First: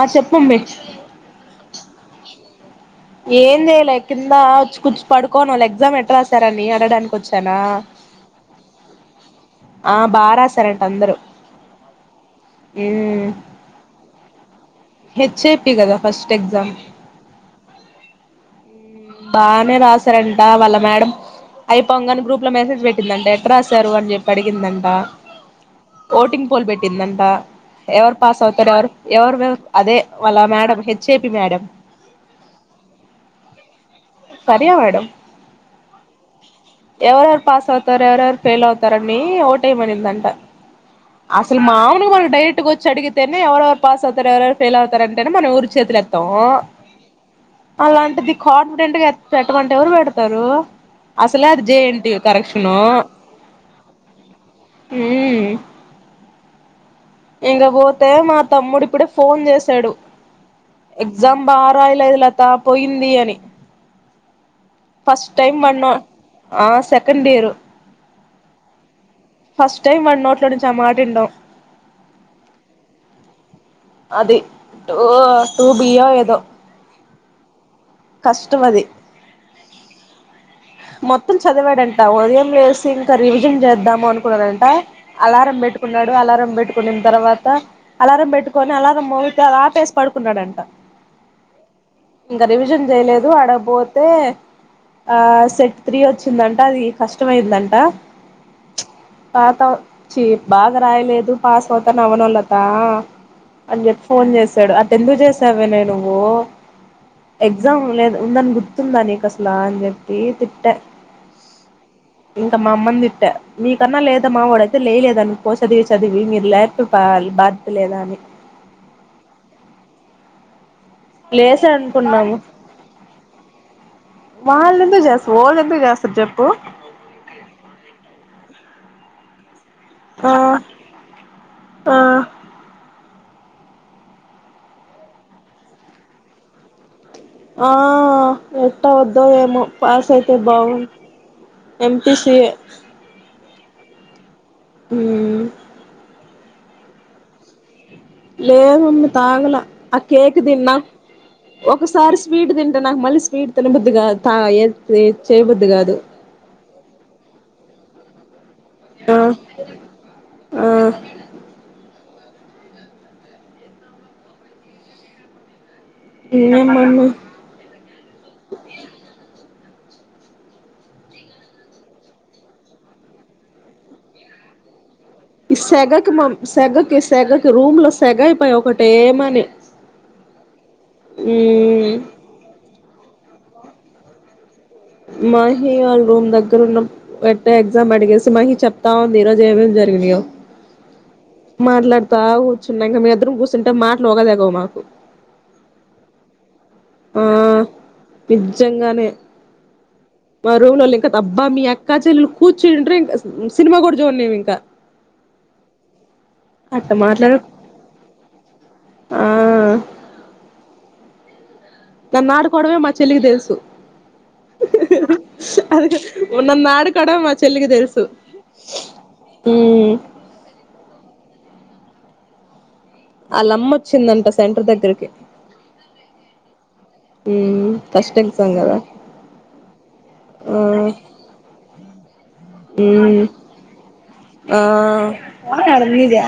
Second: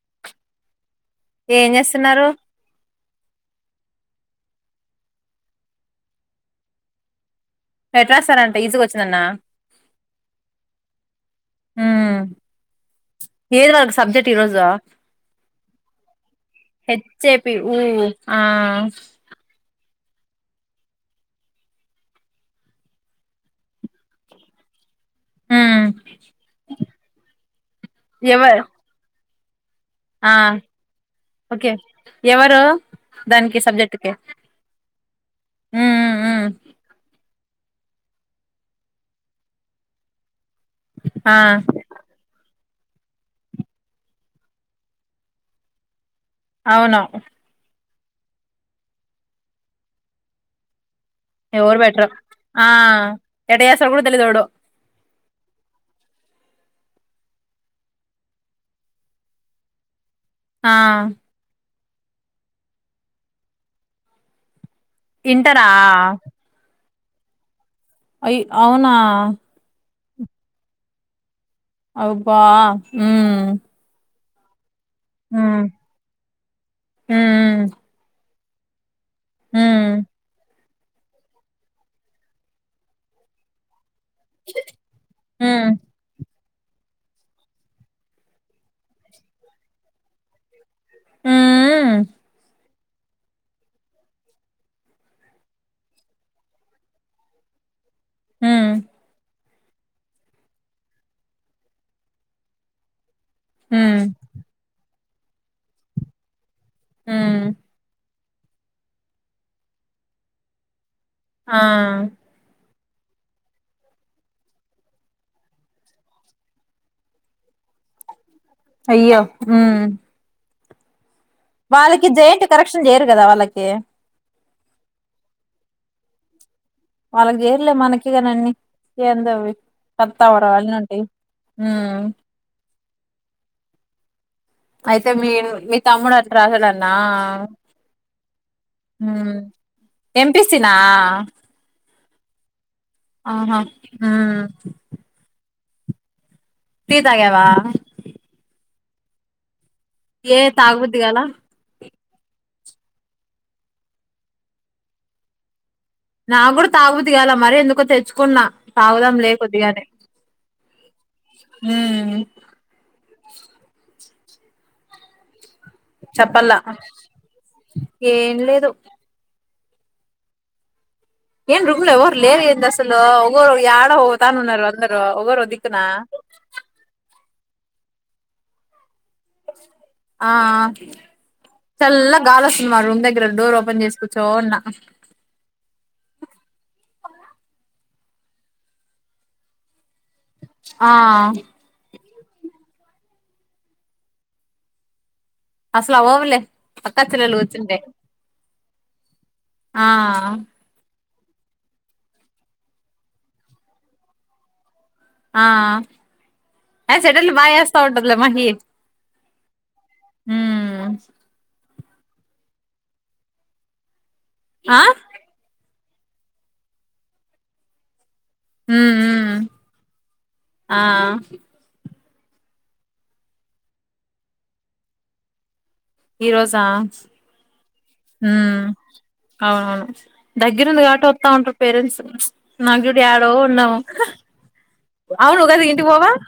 ఆ చెప్పుండి ఏం చేస్తున్నారు ఏం చేయలే కింద వచ్చి కూర్చ పడుకోని వాళ్ళు ఎగ్జామ్ ఎట్రాశారని అడగటానికి కొచ్ ఆ ఎట్ రాస్తారంట ఈజీగా వచ్చిందన్న ఆ బాగారాసారంట అందరు ఉమ్ ఊ ఏది వాళ్ళకి సబ్జెక్ట్ ఈ రోజు హెచ్ ఏ పి కదా ఫస్ట్ ఎగ్జామ్ హెచ్ఏపి ఊ ఆ బాగానే రాశారంట వాళ్ళ మేడం అయిపోంగానే గ్రూప్ లో మెసేజ్ పెట్టిందంట ఎట్ రాశారు అని చెప్పి అడిగిందంట ఉమ్ ఓటింగ్ పోల్ పెట్టిందంట ఎవరు పాస్ అవుతారు ఎవరు పె ఎవరు బెవ్ ఆ ఒకే ఎవరు దానికి సబ్జెక్ట్ కి సరియ మేడం ఉమ్ ఉమ్ ఎవరొ పాస్ అవుతార ఎవరెవరు ఫేల్ అవుతారని ఓట్ వేయమనిందంట ఆ అసలు మామూలుగా మన డైరెక్ట్ ఒ చ్చడిగితేనే ఎవరెవరు పాస్ అవుతారు ఎవరెవరు ఫెయిల్ అవతారంటేనే మనం ఎవరు చేతులు ఎత్ అవును అలాంటిది కాన్ఫిడెట్గా ఎ పెట్టమంటే ఎవరు పెడతారు అసలే అది ఎవరు పెట్టరు జేఎన్టీ ఆ కరెక్షను ఎట్ట చేస్తారో కూడా తెలిదు ఎవడో ఊ ఇంక పోతే మా తమ్ముడు ఇప్పుడే ఫోన్ చేసాడు ఆ ఎగ్జామ్ బా రాయిలేదు లత పోయింది అని ఫస్ట్ టైం ఇంటరా మన్నం ఆ సర్ కందేరు అయి అవునా ఫషు ఇ మ [unintelligible] నోట్లో అడి ఆ మాట అండ అవు అబ్బా మ్మ్ అది ఓ టూ బియా ఏదో ఆ కష్టమది ఆ మొత్తం చదివాడంట ఉదయం లేసి ఇంకా రివిజన్ చేద్దాం అనుకున్నాడంట అలారం ఉమ్ పెట్టుకున్నాడు అలారం పెట్ పెట్టుకున్న తర్వాత అలారం పెట్టుకొని అలారం మోగితే ఆపేసి పడుకున్నాడంట ఉమ్ ఇంకా రివీజెన్ చేయలేదు అడబోతే ఆ సెట్ త్రీ వచ్చిందంట అది కష్టమయిందంట హ్మ్ పాత చీ బాగా రాయలేదు పాస్ అవుతాను అవనలత అని ఉమ్ చెప్పి ఫోన్ చేసాడు అ ఎందు చేసావనే నువ్వు ఉమ్ ఎగ్జామ్ లేదు ఉందని గుర్తుందానిక అసలా అని చెప్పి తి అట్ట ఆ ఏమనితిట్ట నీకన్నా లేదామ్మ వాడయితే లేయిలేదనుకో చదివి చదివి మీరు లేపొద్ద బాధ్యతా లేదా అని అయ్యో ఉ లేసా వాళ్ళకి అనుకున్నాము జెయింటువ్ కరెక్షన్ చేయరు కదా వాళ్ళకి వాళ్ళ ఎందుకు చేస్త ఒళ్ళు ఎందుకు చేస్తారు చెప్పు వాళ్ళకి చేర్లే మనకే కాని అన్నీ ఏందవు ఆ సత్తావర అళ [inaudible] నండి ఆ అయితే మీ మీ తమ్ముడు అట్లా రాసాడన్న ఆ ఎట్ట వద్దో ఏమో పాస్ అయితే ఎంపీసి నా బాగు ఎంపీసీఏ ఆ ఊమ్ మ్మ్ టీ తాగవా మ్మ్ తాగలా ఆ కేక్ ఏ తిన్నా తాగబుద్ది గాల ఒకసారి స్వీట్ తింటే నాకు మళ్ళీ స్వీట్ తినబుద్ది కాదు తా ఏతే చేయబుద్ది గాదు నా కూడా తాగుబుద్ది గాల మరి ఎందుకో తెచ్చుకున్నా తాగుదాం ఆ లే కొద్దిగని ఆ [unintelligible] చెప్పల్లా ఏం మమ్మీ ఏం లేదు ఏమృమ్లోవరు లేరు ఎంద అసలు ఒకరు ఎయాడ ఒతాన్నరు ఈ సెగకు మం సెగకి సెగ రూమ్ లో సెగయిపోయి ఒకటేమనీ ఆ చల్ల గాలొస్తుంది మా రూమ్ దగ్గర డోర్ ఒ పన్ చేసుకుచ్చో ఉన్న మహీ వాళ్ళ రూమ్ దగ్గర ఉన్న పెట్టే ఎగ్జామ్ అడిగేసి మహీ చెప్తా ఉంది ఈరోజు ఏమేమి జరిగినయో ఆ బా కూర్చున్నా ఇంక మీ ఇద్దరుం కూర్చుంటే మాటలు ఒగదెగవు మాకు అసలవవ్ లే అక్క ఆ చెల్లెలు కూర్చుంటే నిజంగానే ఆ మా రూమ్ లోల్లి అబ్బా మీ అక్కా చెల్లెలు కూర్చుంటరూ ఇంక సినిమా కూడా చూడనియం ఇంకా ఆ అట్ట ఏ సెటిల్ మాట్లాడ బా ఏస్తా ఉంటదిలే మహి ఆ నన్ నాడుకోడమే మా చెల్లికి తెల్సు ఆ ఓ నన్నాడుకోడం మా చెల్లికి తెలుసు ఉమ్ మ్మ్ మ్మ్ ఆ అ లమ్మ వచ్చిందంట సెంటర్ దగ్గరికి ఈ రోజా మ్మ్ ఫస్ట్ ఎగ్జామ్ ఊమ్ కదా అవునవును ఆ దగ్గిరుంది కాబట్టి వత్తా ఉంటారు పేరెంట్స్, నాజూడు మ్మ్ యాడో ఉన్నాం ఆ ఆడ మీదా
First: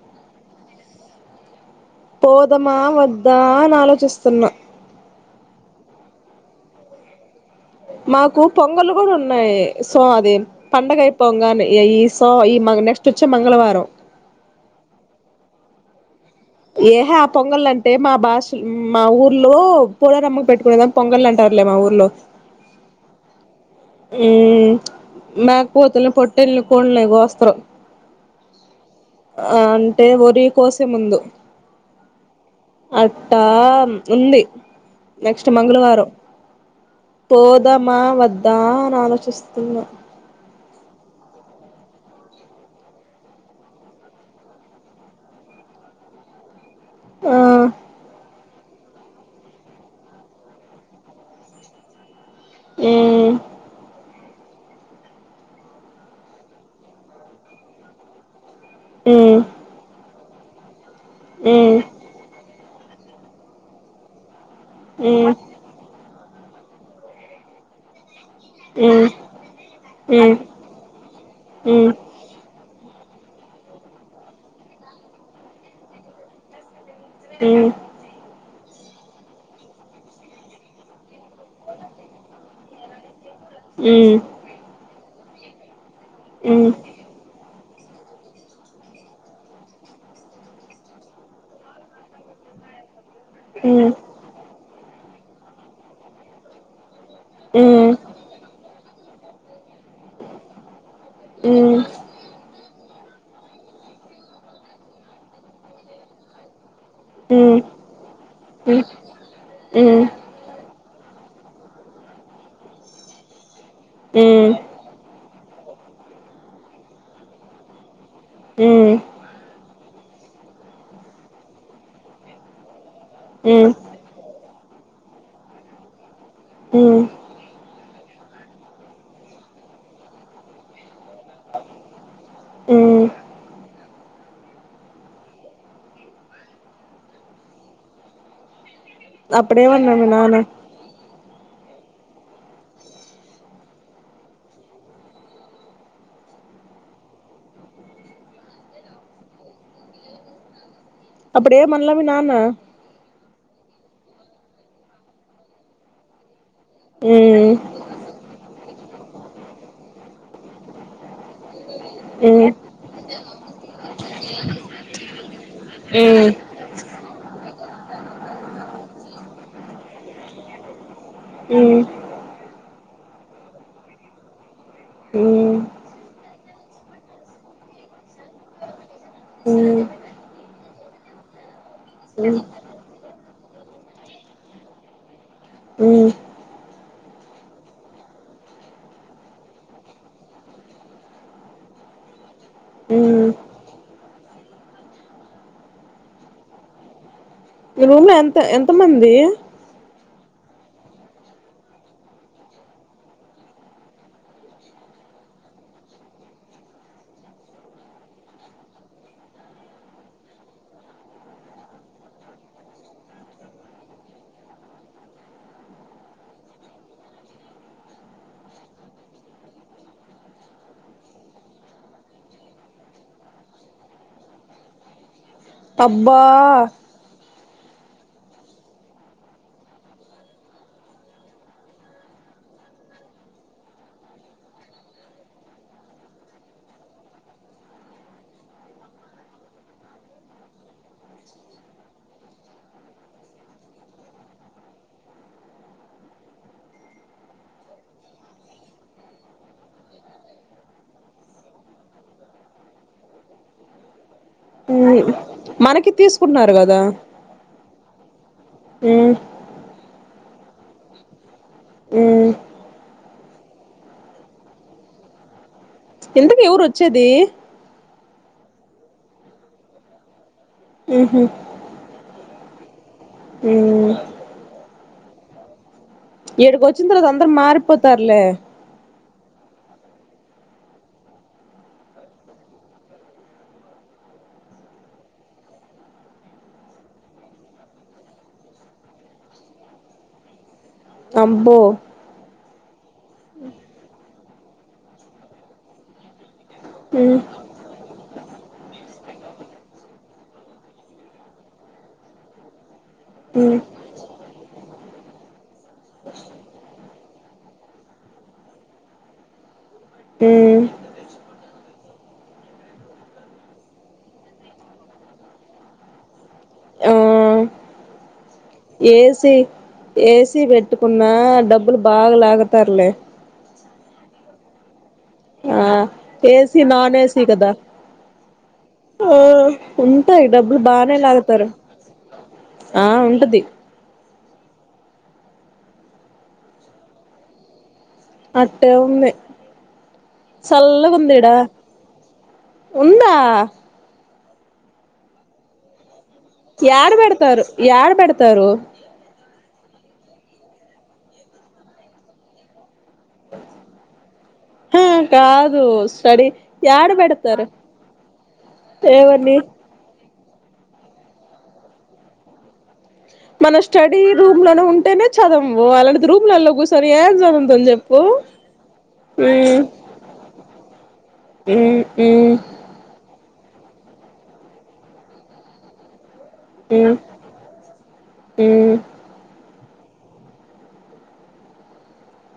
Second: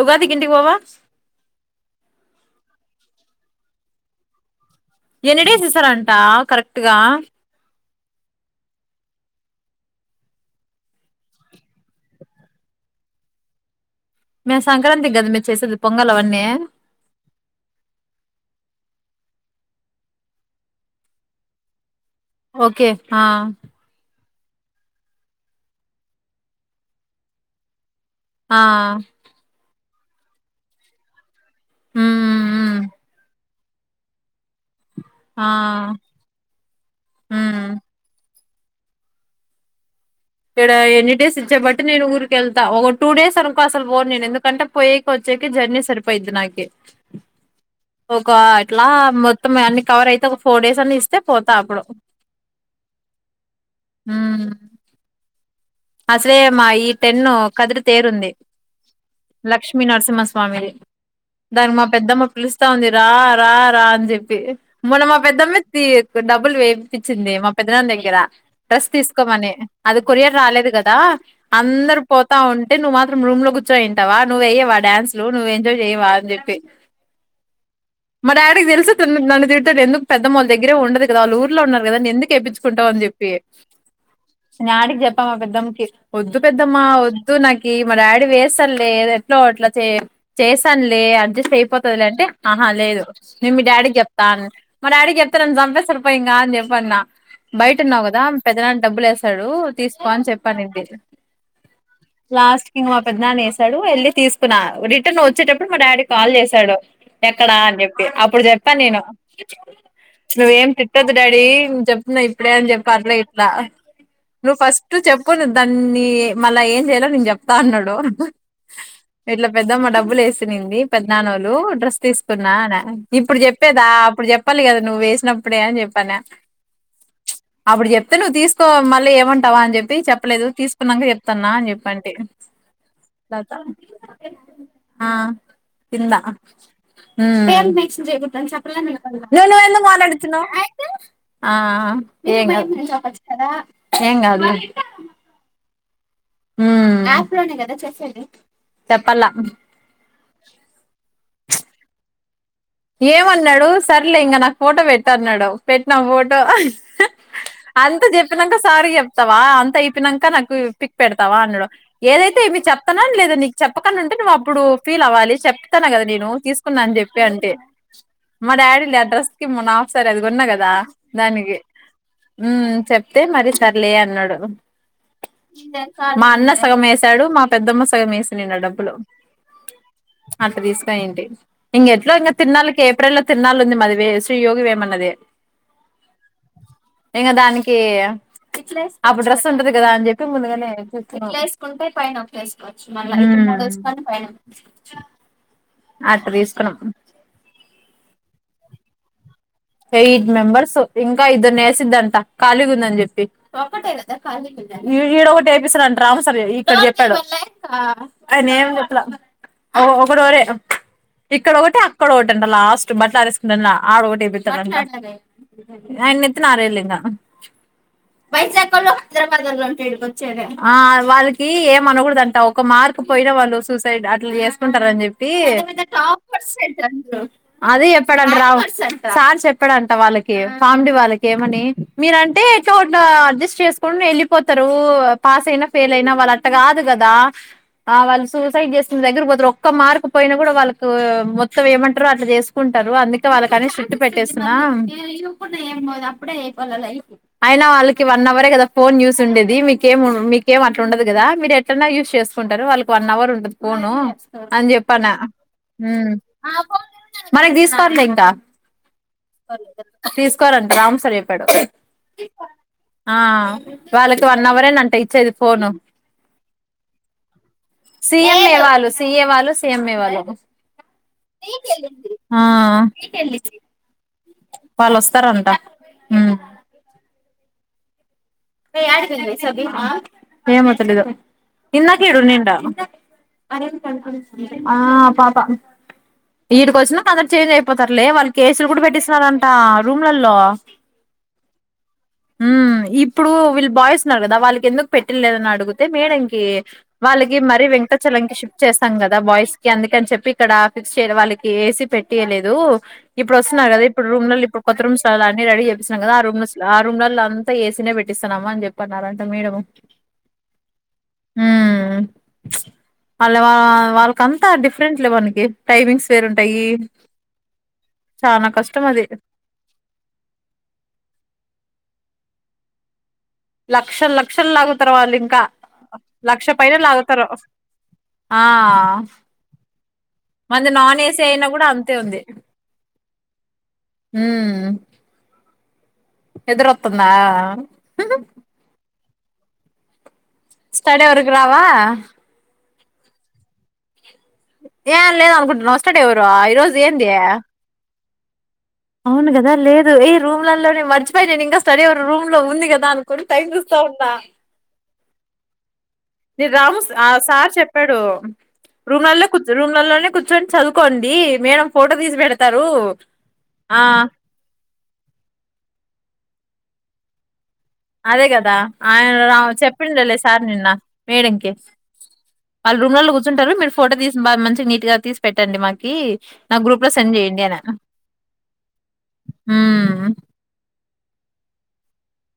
ఉగాది కి ఇంటికి వోవా పోదమా వద్దా అని ఆలోచిస్తున్నా ఎన్ని డేస్ ఇస్తారంటా కరెక్ట్గా మాకు పొంగలు కూడా ఉన్నాయి. సో అది పండగ అయిపొంగానే ఏ ఈ సో ఈ నెక్స్ట్ వచ్చే మంగళవారం మేం సంక్రాంతి కదా మే చేసేది పొంగల్ అవన్నీ ఏహే ఆ పొంగల్ అంటే మా బాషుల్ ఉమ్ మా ఊర్లో పోలేరమ్మ పెట్టుకునేదాం పొంగల్ అంటారులే మా ఊర్లో ఓకే ఆ ఉమ్ మేకపోతుల్ని, పోటెట్ళ్ళని, కోళ్ళనీ, అవి కోస్తారు ఆ.. అంటే ఒరి కోసే ముందు ఉమ్ ఉమ్ ఆట్టా ఆమ్ ఉంది. ఆ నెక్స్ట్ మంగళవారం ఉమ్ పోదమా వద్ దా అని ఆలోచిస్తున్నా ఇక్కడ ఎన్ని డేస్ ఇచ్చే బట్టి నేను ఊరికి వెళ్తా, ఒక టూ డేస్ అనుకో అసలు పోన్ నేను ఎందుకంటే పోయకి వచ్చేకి జర్నీ సరిపోయిద్ది నాకి. ఆ ఒకా ట్ అట్లా మొత్తం అన్ని కవర్ అయితే ఒక ఫోర్ డేస్ అన్ని ఇస్తే పోతా అప్పుడు మ్ మ్ అసలే మా ఈ టెన్ కదిరి తేరుంది మ్మ్ లక్ష్మీ నరసింహమాస్ పామిది దాని మ్మ్ మా పెద్దమ్మ పిలుస్ ఇస్తా ఉంది రా రా రా అని జెప్పి మొన్న మా మ్మ్ పెద్దమ్ ఇత్తి డబ్ డబ్బుల్ వేపిచింది మా పెద్దనాన్న దగ్గర మ్మ్ డ్రస్ మ్మ్ తీసుకోమని అది మ్మ్ మ్మ్ మ్మ్ మ్మ్ మ్మ్ మ్మ్ మ్మ్ మ్మ్ మ్మ్ మ్మ్ కొరియర్ మ్మ్ రాలేదు కదా అందరు పోతా ఉం అంటే నువ్వు మాత్రం రూమ్ లో కూర్చో ఇంటివా, నువేయవ డాన్సు నువ్ ఎంజాయ్ చేయవా అ చెప్పి మ్ మీకు తెలుసు నన్ను తిడతాడు ఎందుకు పెద్దవాళ్ళు దగ్గర ఉండదు. ఆళ్లు ఊర్లో ఉన్నారు కదా ఎందూకుకేపిచూ కుంటావా అని చెప్పి సినడికి చెప్ ఆ [unintelligible] దామ్కి వద్దు పెద్దమ్మా వద్దు నాక్ ఈ మా డాడీ వేస్తాడులే, ఎట్లో అట్లా చే చేస్తానులే అడ్జస్ట్ అయిపోతది లేంటే ఆహ లేదు నిను మీ మ్మ్ డాడీ చెప్తా అను మా డాడీకి చెప్తా నన్ను చంపేస్తడు పోయింగ అని చెప్పఅన్న బయట మ్మ్ ఉన్నవ్ కదా పెదనాన్న డబులువేస్ తాడు తీసుకోని అని చెప్ పనిద్దే బ్లాస్ట్ ఇంగా మా పెద్దనాన్న ఎసాడు వెళ్ళి తీసుకునా రిటర్న్ వచ్చేటప్పుడు మా డాడీ కాల్ చేసాడు ఎక్కడా అని చెప్పి అప్పుడు చెప్పాను నేను నువ్వేం తి పెట్టొద్దు డాడీ నెన్ చెప్తున్నా ఇప్పుడే అని చెప్పా అట్లా చేపిన నువ్వు ఫస్ట్ చెప్ ప్పుడూ దాన్ని మళ్ళా ఏం చేయాలో నేను చెప్తా అన్నాడు ఇట్లా పెద్దమ్మా డబ్ డబ్బులు వేసినింది పెద్ద నానోళ్ళు డ్రస్ తీసుకున్నా అన ఇప్పుడు చెప్పేదా అప్పుడు చెప్ చెప్పాలి కదా నువ్వు వేసినప్పుడే అని చెప్పి అన ఉమ్మ్ అప్పుడు చెప్తే నువ్వు తీసుకోవ్ మళ్ళీ ఏమంటావా అని చెప్పి చెప్ చెప్పలేదు తీసుకున్నాక చెప్తాన్నా అని చెప్పి అంటీ [unintelligible] మ్మ్ దాతా ఆ తిన్ దా హుమ్మ్ నువు నువ్ ఎందుకు అప్పుడేమన్నా మీ నాన్న మాట్లాడిచ్చున్నావ్ ఆ ఏం గాద్ ఏం గాదులే హుమ్మ్ చెప్పాలా అప్పుడేమన్ల గు నాన్న ఏమన్నాడు సర్లే ఇంకా నాకు ఫోటో పెట్టు అన్నాడు పెట్టినా ఫోటో మ్మ్ అంత చెప్పినాక స సారి చెప్తావా అంత అయిపోయినంక నాకు పిక్ పెడతావా అన్నాడు అప్ ఏదైతే మ్మ్ ఏమి చెప్తన్నా లేద్ టే నీకు చెప్పకుండా ఉంటే నువ్వు అప్పుడు ఫీల్ అవ్వాలి చెప్తే చెప్తాన కదా నేను మ్మ్ తీసుకున్నా అని చెప్ తే అంటే మా డాడీ లే అడ్రస్ కి మొన్న హాప్ సారి అది కొన్నా కదా దానికి మ్మ్ హుమ్మ్ చెప్తే మరి సర్లే అన్నాడు మీ మా అన్న సగం ఏసాడు మా పెద్దమ్మ సగం వేసింది డబ్బులు అట్ట తీసుకోపోయిఉంటి ఇంగ ఎట్లో ఇంకా తిన్నాలకి ఏప్రిల్ లో తిన్నాలు ఉంది మాది వే శ్రీయోగి వేమన్నది ఇగ దానికి అప్పుడు డ్రెస్ ఉంటుంది కదా అని చెప్పి ముందుగానే అట్ట తీసుకున్నాం మీ రూమ్ లో ఎంత ఎంత మంది ఎయిట్ మెంబర్స్ ఇంకా ఇద్దరునీ ఏసిద్దంట ఖాళీ ఉందని చెప్పి ఈడ ఒకటి వేపిస్తాడంట ఒకసార్ ఇక్కడ చెప్పాడు ఆయన ఏం చెప్పలా ఒకోర ఇక్కడ ఒకటి అక్కడ ఒకటంట లాస్ట్ బట్టల్ ఆరేసుకుంటల ఆడ ఒకటి ఏపీ ఆయన్ నెత్తిన అరెయలెంగా ఆ వాళ్ళకీ ఏం అనాకూడదంట ఒక మార్క్ పోయిన వాళ్ళు సూసైడ్ అట్లా చేసుకుంటారని చెప్పి తి అబ్బా అది ఎప్పడన్నా రావచ్ సార్ సార్ చెప్పాడంట వాళ్ళకి పావని వాళ్ళకి ఏమని మీరంటే ఎటో అట్లా అడ్జస్ట్ చేసుకుని వెళ్ళిపోతారు పాస్ అయినా ఫెయిల్ అయినా వాళ్ళు అట్ట కాదు కదా ఆ వాళ్ళు సూసైడ్ చేసుకునే దగ్గర పోతరు ఒక్క మార్కు పోయినా కూడా వాళ్ళకి మొత్తం ఏమంటారు అట్లా చేసుకుంటారు అందుకే వాళ్ళ కానే పెట్టి పెట్టేస్తున్న అయినా వాళ్ళకి వన్ అవరే కదా ఫోన్ యూస్ ఉండేది మీకేం మీకేం అట్లా ఉండదు కదా మీరు ఎట్టాన్న యూస్ చేసుకుంటారు వాళ్ళకు వన్ అవర్ ఉంటది ఫోను అని చెప్పాన్న మనకి హుమ్మ్ తీసుకుంటున్నారు కదా మనది తీసుకోర్లే ఇంకా హుమ్మ్ తీసుకోవారంట రామ్ సార్ చెప్పాడు ఆ వాళ్ళకి వన్ అవర్ ఏ అంట ఇచ్చేది ఫోను ఇంతకు ఎవరు వచ్చేది సీఎంఏ వాళ్ళు సీఏ వాళ్ళు సీఎంఏ వాళ్ళు ఆహ ఆ [unintelligible] ఇతే ల్ ఇచ్చి వాళ్ళు వస్తారంట ఉమ్ ఎడికి వచ్చిన తర్వాత అ మారిపోతారులే ఏమో తెలీదు ఇందక ఈడ ఉండి ఉండే పాప ఈడికి వచ్చినాక అందరు చేంజ్ అయిపోతారులే వాళ్ళు కేసులు కూడా పెట్టిస్తున్నారంట రూమ్లలో అబ్బో విల్ బాయ్స్ న్నారు కదా వాళ్ళకి ఎందుకు పెట్టిలేదని అడుగుతే మేడం వాళ్ళకి మరి వెంకటచలం షిఫ్ట్ చేస్తాం కదా బాయ్స్ కి అందుక అని చెప్పి ఇక్కడ ఫిక్స్ చేయ వాళ్ళకి ఏసీ పెట్టయలేదు ఇప్పుడు వస్తున్నారు కదా ఇప్పుడు రూమ్ల ఇప్పుడు కొత్త రూమ్స్ అన్ని రెడీ చేపిస్తున్నాం కదా ఆ రూమ్ ఆ రూమ్లలో అంతా ఏసీ న పెట్టి డిస్తన్నమా అని చెప్ప అన్నారంట మేడం హ్మ్మ్ వాళ్ళ వాళ్ళకంతా డిఫరెంట్ లే వానికి టైమింగ్స్ వేరుంటాయి. చానా కష్టం అది ఏసి ఏసీ పెట్టుకున్న డబ్బులు బాగాలాగతర్లే లక్షల్ లక్షల్లాగు ఆ ఏసి నాన్ ఏసి లాగుతారు కదా ఆ ఉంటాయి డబ్బులు మంది బానే నాన్ ఏసీ అయినా లాగుతారు కూడా అంతే ఉంది ఆ ఉ టది హ్మ్ నిదర వత్తుందా అట్టే ఉంది చల్లగా స్టడీ అవర్ ఉందిడా కిరావా ఉందా ఏం లేదు అనుకుంటున్నావ యాడ బెడతారు యాడ బెడ తరు అవును కదా లేదు ఈ రూమ్లలోనే మర్చిపోయా నేను ఇంకా స్టడీ రూమ్ లో ఉంది కదా దనుకుని టైం చూస్తా ఉన్నా హా కాదు స్టడీ నను రాము యాడ ఆ పెడతారు సార్ చెప్పాడు రూమ్లలో ఎవరిని కూ రూమ్లలోనే కూ కూర్చోని చదువుకోండి మేడం ఫోటో తీసి పెడతారు మనం ఆ స్టడీ రూమ్ లోనే ఉంటేనే చదవము అలాంటిది రూమ్లలో కూర్చోని ఏం చదువుతాం చెప్ అదే కదా ఆయన చెప్పిండ లే సార్ నిన్న మేడంకి ఉమ్ ఉమ్ వాళ్ళు రూమ్ లలో కూర్ చర్ంటారు మీరు ఫోటో తీసి బా మంచి నీట్ గా తీసి పెట్టండి మాకి నా గ్రూప్ లో ఉమ్ సెండ్ చెయ్యండి అనా ఉమ్ హ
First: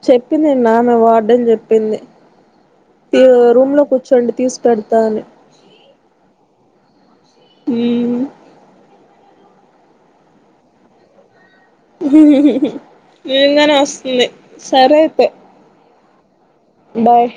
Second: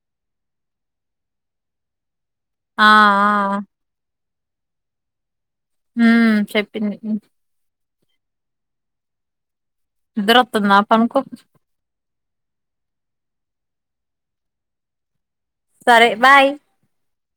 చెప్పింది మా వార్డెన్ చెప్పింది ఆ ఆ రూమ్ లో కూర్చోండి తీసుపెడతాను హ చెప్పింది ఈ నిద్దరొతుందా పనుకో నిజంగానే వస్తుంది సరే అయితే సరే బాయ్ బాయ్